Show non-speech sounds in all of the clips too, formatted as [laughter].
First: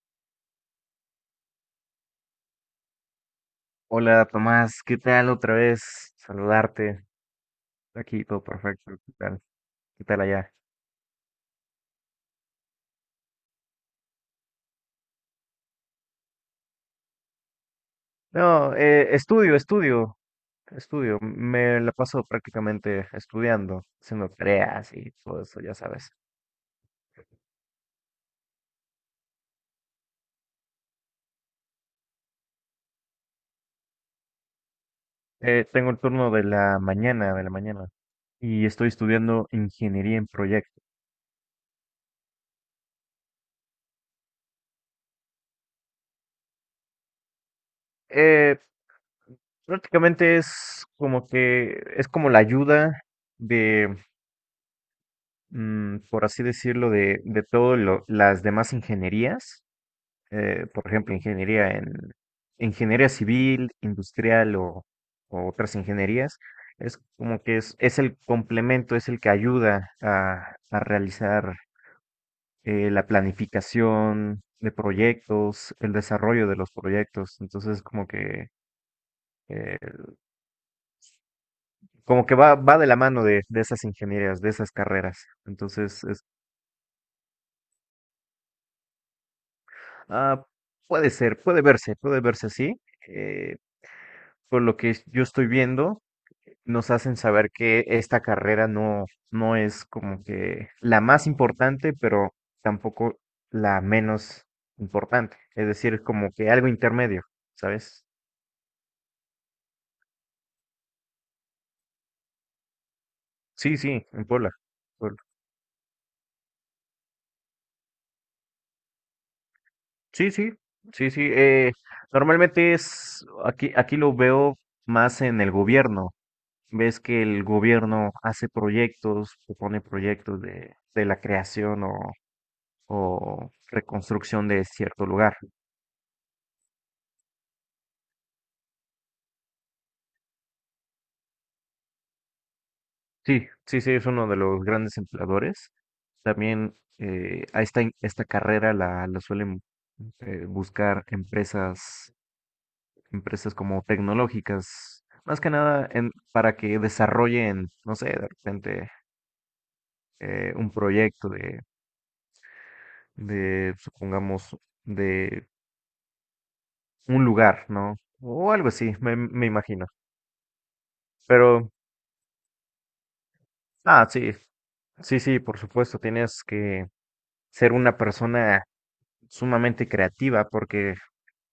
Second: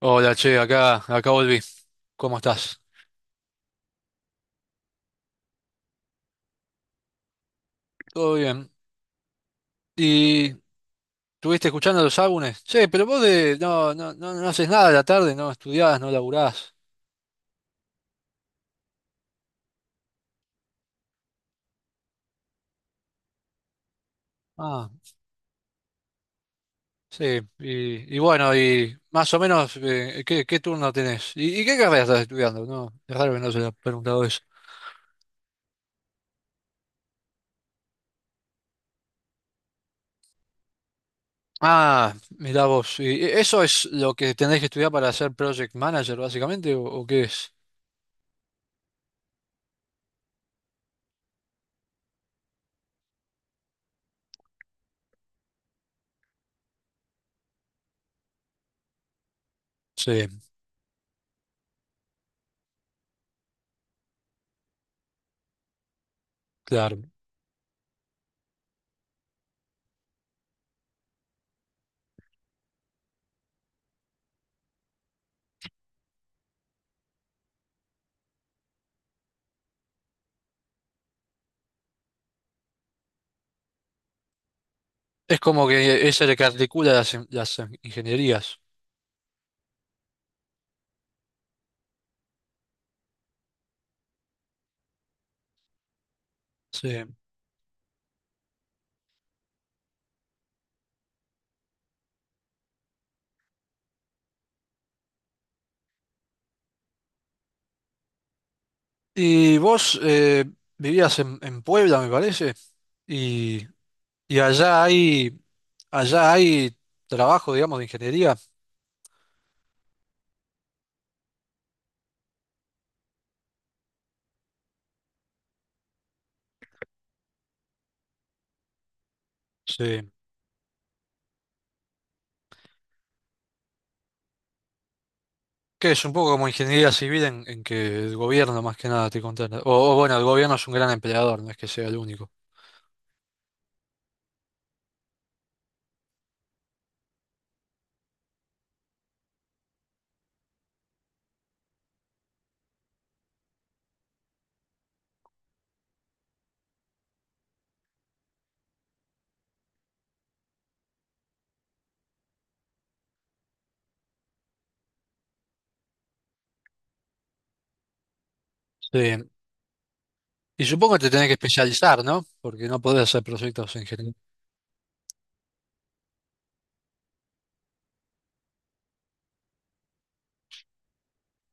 Hola, che, acá volví. ¿Cómo estás? Hola Tomás, ¿qué tal otra vez? Saludarte. Aquí Todo todo bien. perfecto. ¿Qué tal? ¿Qué tal allá? ¿Y estuviste escuchando los álbumes? Che, pero vos de, no haces nada a la tarde, no estudiás, no laburás. No, estudio, estudio. Me la paso prácticamente estudiando, haciendo Ah, tareas y todo eso, ya sabes. sí. Y bueno, y más o menos, ¿qué turno tenés? ¿Y qué carrera estás estudiando? No, es raro que no se lo he preguntado eso. Tengo el turno de la mañana, y estoy estudiando ingeniería en proyectos. Ah, mirá vos. ¿Y eso es lo que tenés que estudiar para ser project manager, básicamente, o qué es? Eh, prácticamente es como que es como la ayuda de, por así decirlo, de todas las demás ingenierías Sí, por ejemplo, ingeniería en ingeniería civil, industrial o otras ingenierías, es claro. como que es el complemento, es el que ayuda a realizar la planificación de proyectos, el desarrollo de los proyectos. Entonces, eh, como que va de la mano de esas ingenierías, de esas carreras. Es como que Entonces, es es, el que articula las ingenierías. ah, puede ser, puede verse así. eh, por lo que yo estoy viendo, Sí. nos hacen saber que esta carrera no, no es como que la más importante, pero tampoco la menos importante. Es decir, como que algo intermedio, ¿sabes? Y vos vivías en Puebla, me parece, y, Sí, sí, en y Puebla. Puebla. Allá hay trabajo, digamos, de ingeniería. Sí, sí, sí, sí. Normalmente es, aquí lo veo más en el gobierno. Ves que el gobierno hace proyectos, propone Sí. proyectos de la creación o reconstrucción de cierto lugar. Que es un poco como ingeniería civil en que el gobierno más que nada te contrata. O bueno, el gobierno es un gran empleador, no es que sea el único. Sí, sí, sí, es uno de los grandes empleadores. También a esta carrera la suelen buscar empresas, empresas como tecnológicas, más que nada en, para que desarrollen, no sé, de repente un proyecto de, supongamos, de un lugar, ¿no? O algo así, Sí. me imagino. Y supongo que te tenés que Pero, especializar, ¿no? Porque no podés hacer proyectos en ah, general. sí, sí, sí, por supuesto, tienes que ser una persona sumamente creativa porque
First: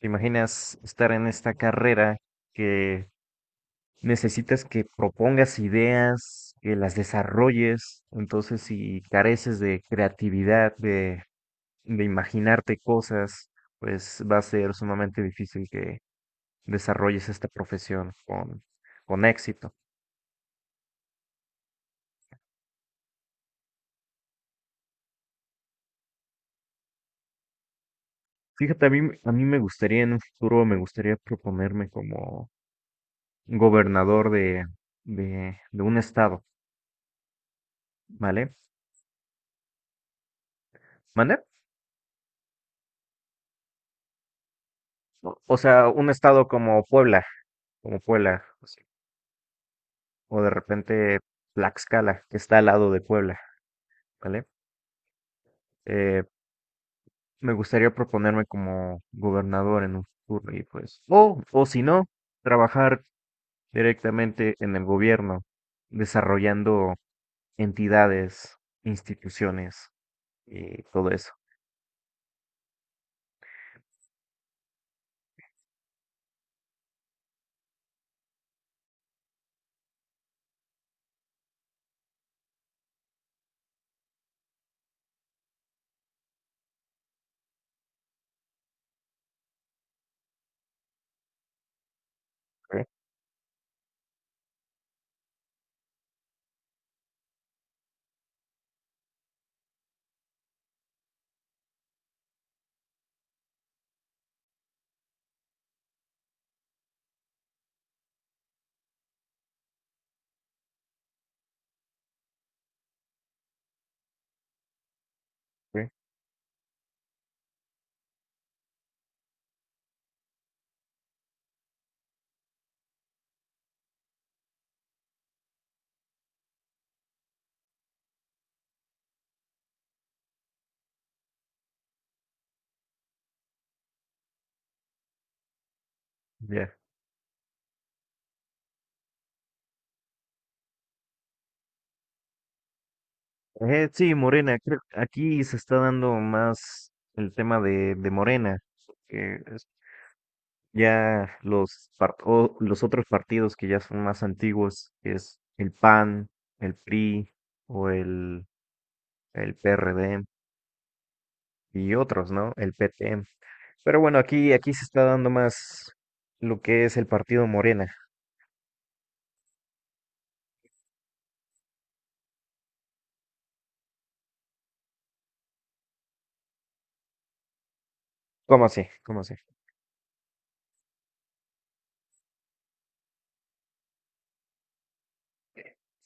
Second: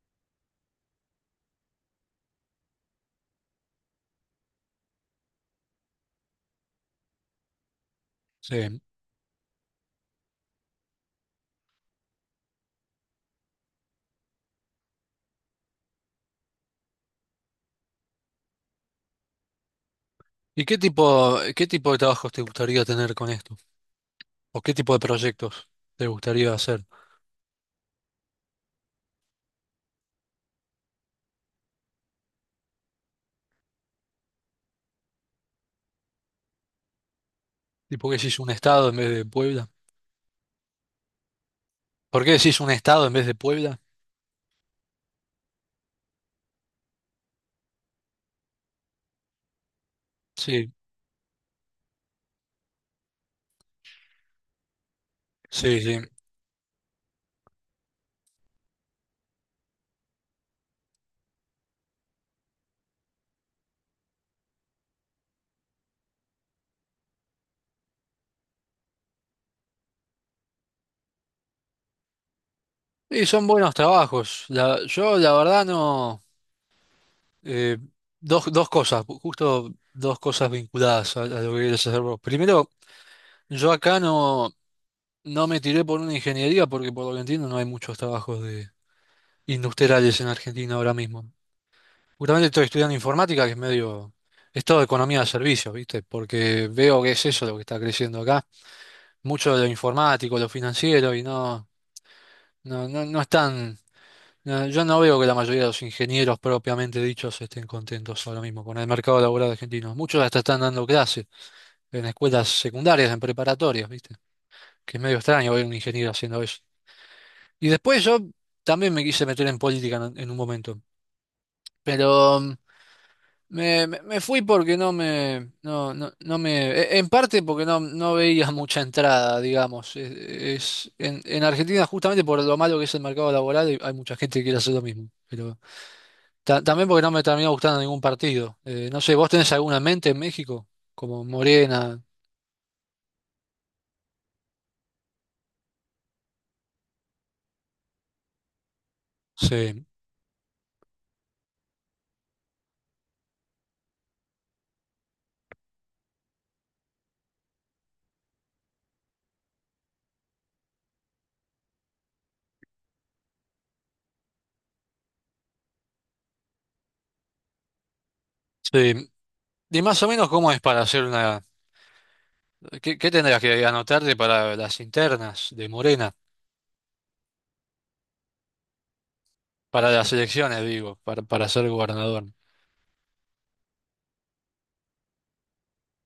¿te imaginas estar en esta carrera que necesitas que propongas ideas, que las desarrolles? Entonces, Sí. si careces de creatividad, de imaginarte cosas, pues va a ser sumamente difícil que desarrolles esta profesión con éxito. ¿Y qué tipo de trabajos te gustaría tener con esto? ¿O qué tipo de proyectos te gustaría hacer? Fíjate, a mí me gustaría en un futuro, me gustaría proponerme como gobernador de, de un estado, ¿Tipo que si es un ¿vale? estado en vez de Puebla? ¿Mande? ¿Por qué decís un estado en vez de Puebla? O sea, un estado como Puebla, así, o de Sí, repente Tlaxcala, que está al lado de Puebla, ¿vale? sí, sí. Eh, me gustaría proponerme como gobernador en un futuro y pues, o si no, trabajar directamente en el gobierno, desarrollando entidades, instituciones y todo eso. Y son buenos trabajos. Yo, la verdad, no. eh, Dos, dos cosas, justo dos cosas vinculadas a lo que querés hacer vos. Primero, yo acá no, no me tiré por una ingeniería porque, por lo que entiendo, no hay muchos trabajos de industriales en Argentina ahora mismo. Justamente estoy Ok, estudiando informática, que es medio. Es todo economía de servicios, ¿viste? Porque veo que es eso lo que está creciendo acá. Mucho de lo informático, lo financiero, y no están. Yo no veo que la mayoría de los ingenieros propiamente dichos estén contentos ahora mismo con el mercado laboral argentino. Muchos hasta están dando clases en escuelas secundarias, en preparatorias, ¿viste? Que es medio extraño ver un ok. ingeniero haciendo eso. Y después yo también me quise meter en política en un momento, pero me fui porque no me, no me, en parte porque no, no veía [laughs] mucha entrada, digamos. Es, en Argentina justamente por lo malo que es el mercado laboral hay mucha gente que quiere hacer lo mismo. Ya. También porque no me terminó gustando ningún partido. No sé, ¿vos tenés alguna en mente en México? Como Morena. Sí, Morena, creo que aquí se está dando más el tema de Morena, que Sí, ya o los otros partidos que ya son más antiguos, que es el PAN, el PRI o el PRD y otros, ¿no? El PT. Pero bueno, aquí se está dando más lo que es el partido Morena. sí. Y más o menos cómo es para hacer una... ¿Qué tendrás que anotarte para las internas de Morena? ¿Cómo así? ¿Cómo así? Para las elecciones, digo, para ser gobernador.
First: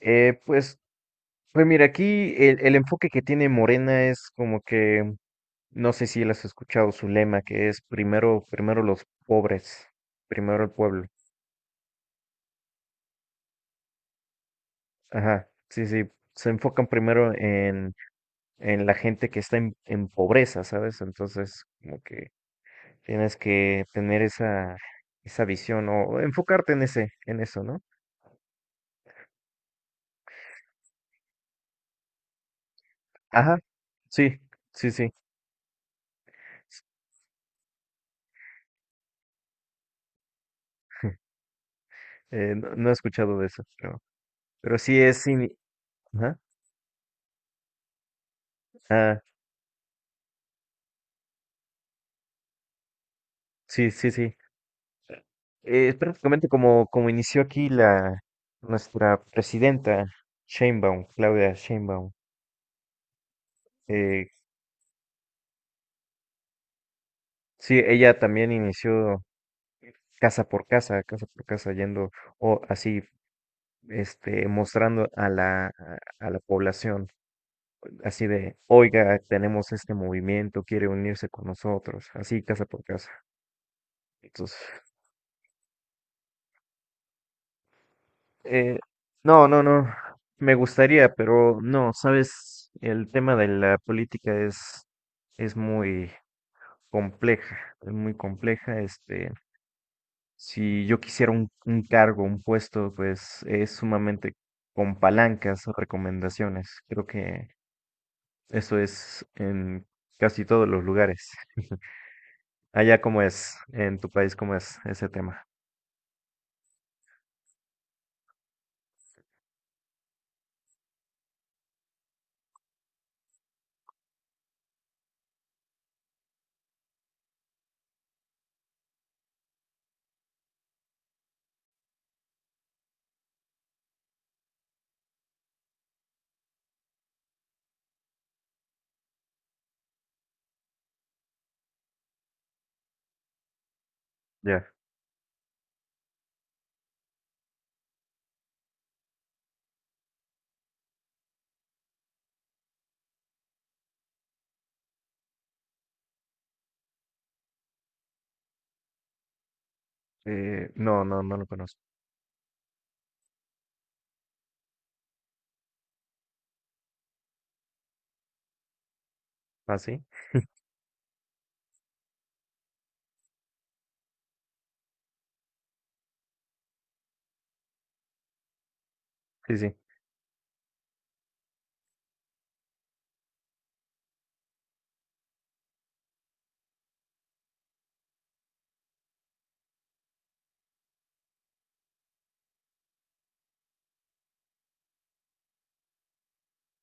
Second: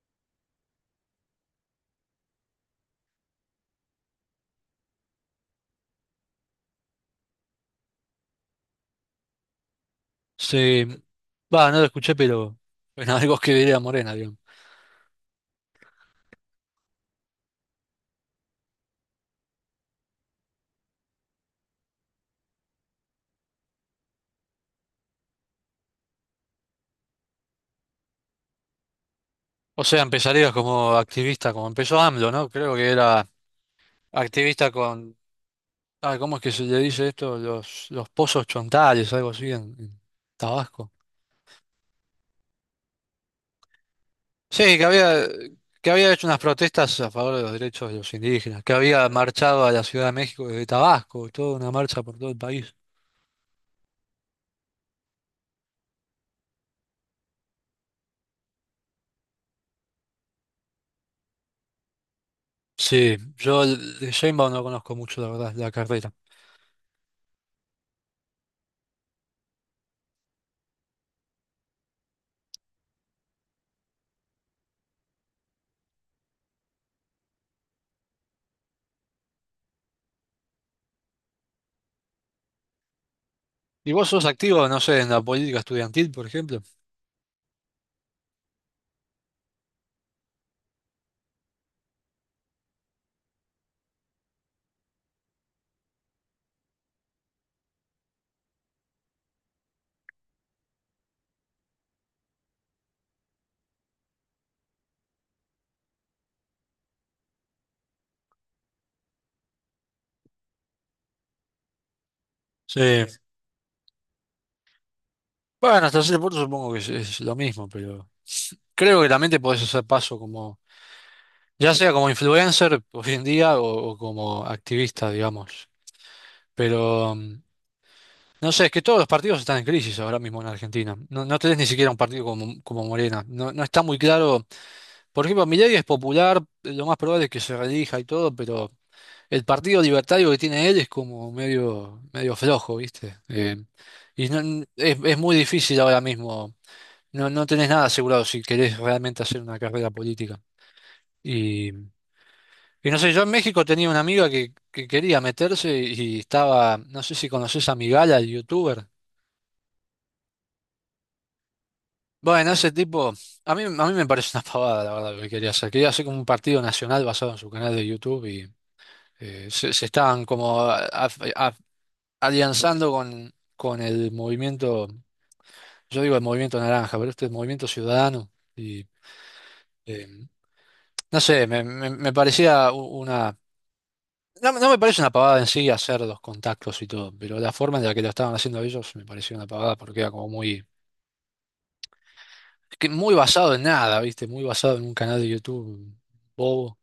Pues, pues mira, aquí el enfoque que tiene Morena es como que, no sé si él has escuchado su lema, que es primero, primero los pobres, primero el Sí. pueblo. Va, no lo escuché, pero... Bueno, [laughs] algo que diría Morena, digamos. Ajá, sí, sí, se enfocan primero en la gente que está en pobreza, ¿sabes? Entonces, como que tienes que tener esa, esa visión o enfocarte en ese, en eso, ¿no? O sea, empezarías como activista, como empezó AMLO, ¿no? Creo que era Ajá, sí, activista sí, sí. con... Ah, ¿cómo es que se le dice esto? Los pozos chontales, algo así en Tabasco. [laughs] No, no he escuchado de eso, Sí, pero sí es, sí que había hecho ajá, unas protestas a favor de los derechos de los indígenas, que había ah, marchado a la Ciudad de México desde Tabasco, toda una marcha por todo el país. sí, sí, sí. Es prácticamente como, como inició aquí la, nuestra presidenta, Sheinbaum, Claudia Sheinbaum. Sí, yo de Eh, Sheinbaum no conozco mucho, la verdad, la carrera. sí, ella también inició casa por casa, yendo o así, este, mostrando a a la población, así de, oiga, tenemos este movimiento, quiere unirse con nosotros, así, casa por casa. ¿Y vos sos Entonces, activo, no sé, en la política estudiantil, por ejemplo? eh, no, no, no, me gustaría, pero no, sabes, el tema de la política es muy compleja, es muy compleja, este, si yo quisiera un cargo, un puesto, pues es sumamente con palancas, o recomendaciones. Creo que eso es en casi todos los lugares. Sí. Allá cómo es, en tu país cómo es ese tema. Bueno, hasta cierto punto supongo que es lo mismo, pero creo que también te podés hacer paso como, ya sea como influencer hoy en día o como activista, digamos. Pero no sé, es que todos los partidos están en crisis ahora mismo en Argentina. No, no tenés ni siquiera un partido como, como Morena. No, no está muy claro. Por ejemplo, Milei es popular, lo más probable es que se reelija y todo, pero el partido libertario que tiene él es como medio, medio flojo, ¿viste? Y Ya. Es muy difícil ahora mismo. No, no tenés nada asegurado si querés realmente hacer una carrera política. Y no sé, yo en México tenía una amiga que quería meterse y estaba, no sé si conoces a Migala, el youtuber. No, no, no lo conozco. Bueno, ese tipo, a mí me parece una pavada, la verdad, lo que quería hacer. Quería hacer como un partido nacional basado en su canal de YouTube y se, ¿Ah, se sí? estaban como a- alianzando con el movimiento, yo digo el movimiento naranja, pero este es el movimiento ciudadano. Y Sí, sí. eh, no sé, me parecía una. No, no me parece una pavada en sí hacer los contactos y todo, pero la forma en la que lo estaban haciendo ellos me parecía una pavada porque era como muy, que muy basado en nada, ¿viste? Muy basado en un canal de YouTube bobo.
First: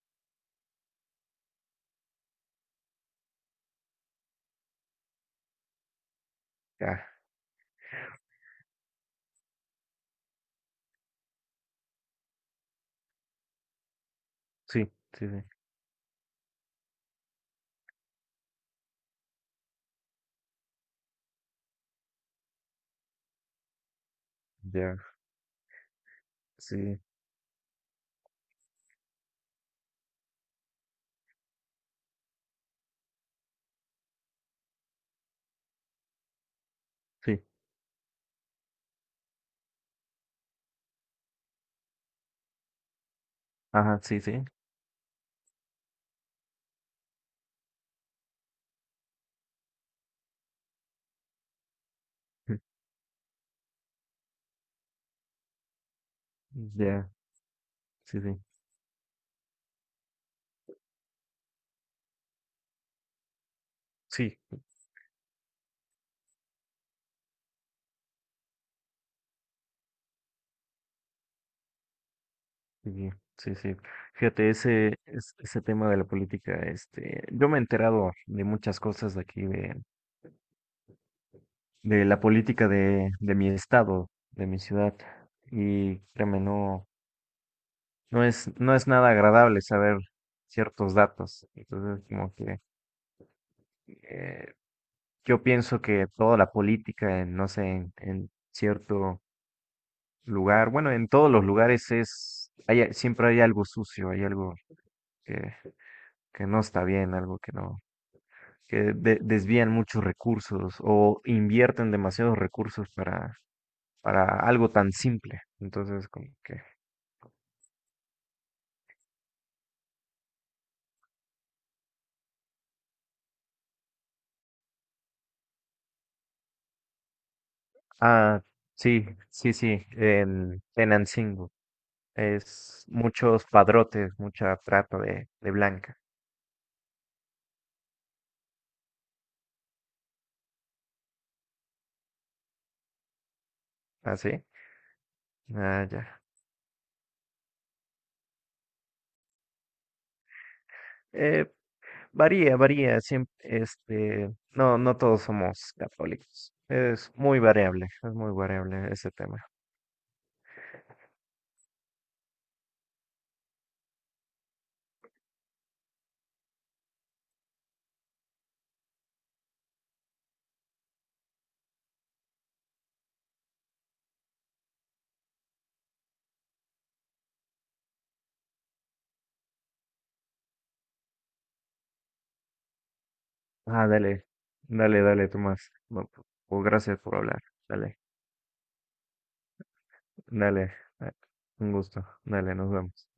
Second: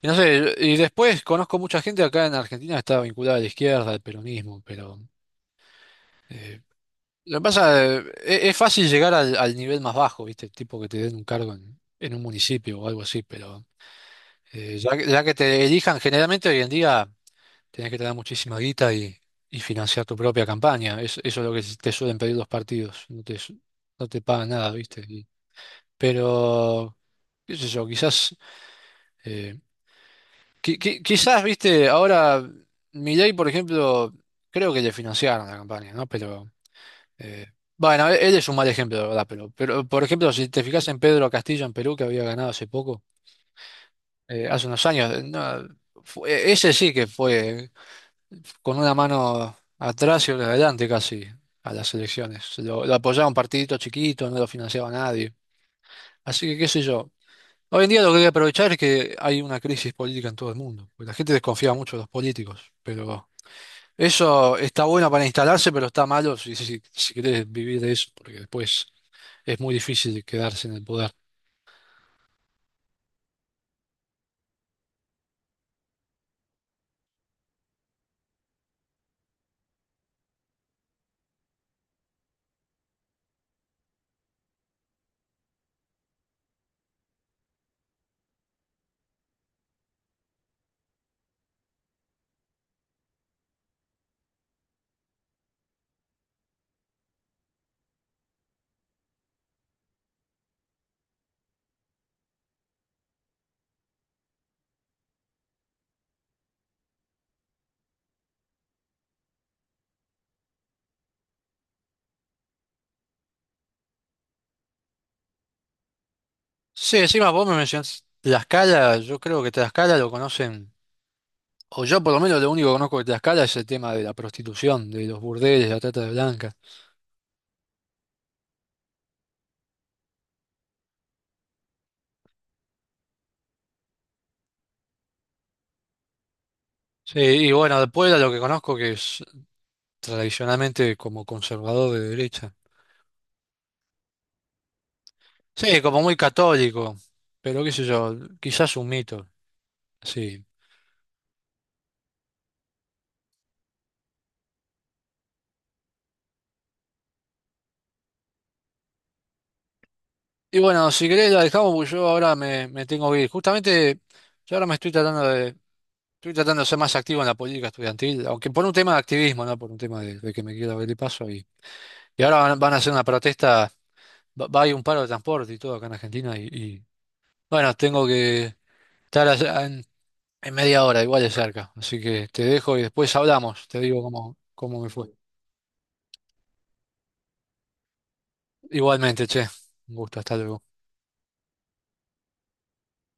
Y no sé, y después conozco mucha gente acá en Argentina que está vinculada a la izquierda, al peronismo, pero eh, Ya. lo que pasa es fácil llegar al, al nivel más bajo, ¿viste? Tipo que te den un cargo en un municipio o algo así, pero Sí, ya sí, que sí. te elijan, generalmente hoy en día tenés que tener muchísima guita y financiar tu propia campaña. Eso es lo que te suelen pedir los partidos, no te, no te pagan nada, ¿viste? Ya. Y pero, Sí, qué sé yo, quizás. eh, Quizás, viste, ahora Milei, por ejemplo, creo que le financiaron la campaña, ¿no? Pero, sí. eh, bueno, él es un mal ejemplo, de verdad, pero, por ejemplo, si te fijas en Pedro Castillo en Perú, que había ganado hace poco, Ajá, sí, sí. Hace unos años, no, ese sí que fue con una mano atrás y otra adelante casi a las elecciones. [laughs] Lo apoyaba un partidito chiquito, no lo financiaba nadie. Así que, qué sé Ya. yo. Hoy en día lo que Sí, hay que sí. aprovechar es que hay una crisis política en todo el mundo, porque la gente desconfía mucho de los políticos, pero... Sí. Eso está bueno para instalarse, pero está malo si, si, si querés vivir de eso, porque después es muy difícil quedarse en el poder. Sí, sí, sí. Fíjate, ese tema de la política, este, yo me he enterado de muchas cosas de aquí, de la política de mi estado, de mi ciudad, y créeme, no, no es, no es nada agradable saber ciertos datos. Entonces, como que eh, yo pienso que toda la política, en, no sé, en cierto lugar, bueno, en todos los lugares es, hay, siempre hay algo sucio, hay algo que, que no está bien, algo que no, desvían muchos recursos o invierten demasiados recursos para algo tan simple. Entonces, como que... Sí, encima vos me mencionás Tlaxcala, yo creo que Tlaxcala lo conocen, o yo por lo menos lo único que conozco de Tlaxcala es el tema de la prostitución, de los burdeles, la trata de blancas. Ah, sí, sí, sí, en Tenancingo. Es muchos padrotes, mucha trata de blanca. Sí, y bueno, de Puebla lo que conozco que es tradicionalmente como conservador de derecha. ¿Ah, sí? Sí, Ah, como muy ya. católico, pero qué sé yo, quizás un mito, sí. Eh, varía, varía. Siempre, este, no, no todos somos católicos. Es muy variable ese tema. Y bueno, si querés la dejamos porque yo ahora me tengo que ir. Justamente yo ahora me estoy tratando de ser más activo en la política estudiantil, aunque por un tema de activismo, no por un tema de que me quiera ver de paso. Y ahora van, van a hacer una protesta, va, va a haber un paro de transporte y todo acá en Argentina. Bueno, tengo que estar allá en media hora, igual de cerca. Así que te dejo y después hablamos, te Ah, digo dale, cómo, cómo me dale, fue. dale, Tomás. No, pues gracias por hablar. Dale. Igualmente, che, un gusto, hasta luego. Dale, eh, un gusto. Dale, nos vemos.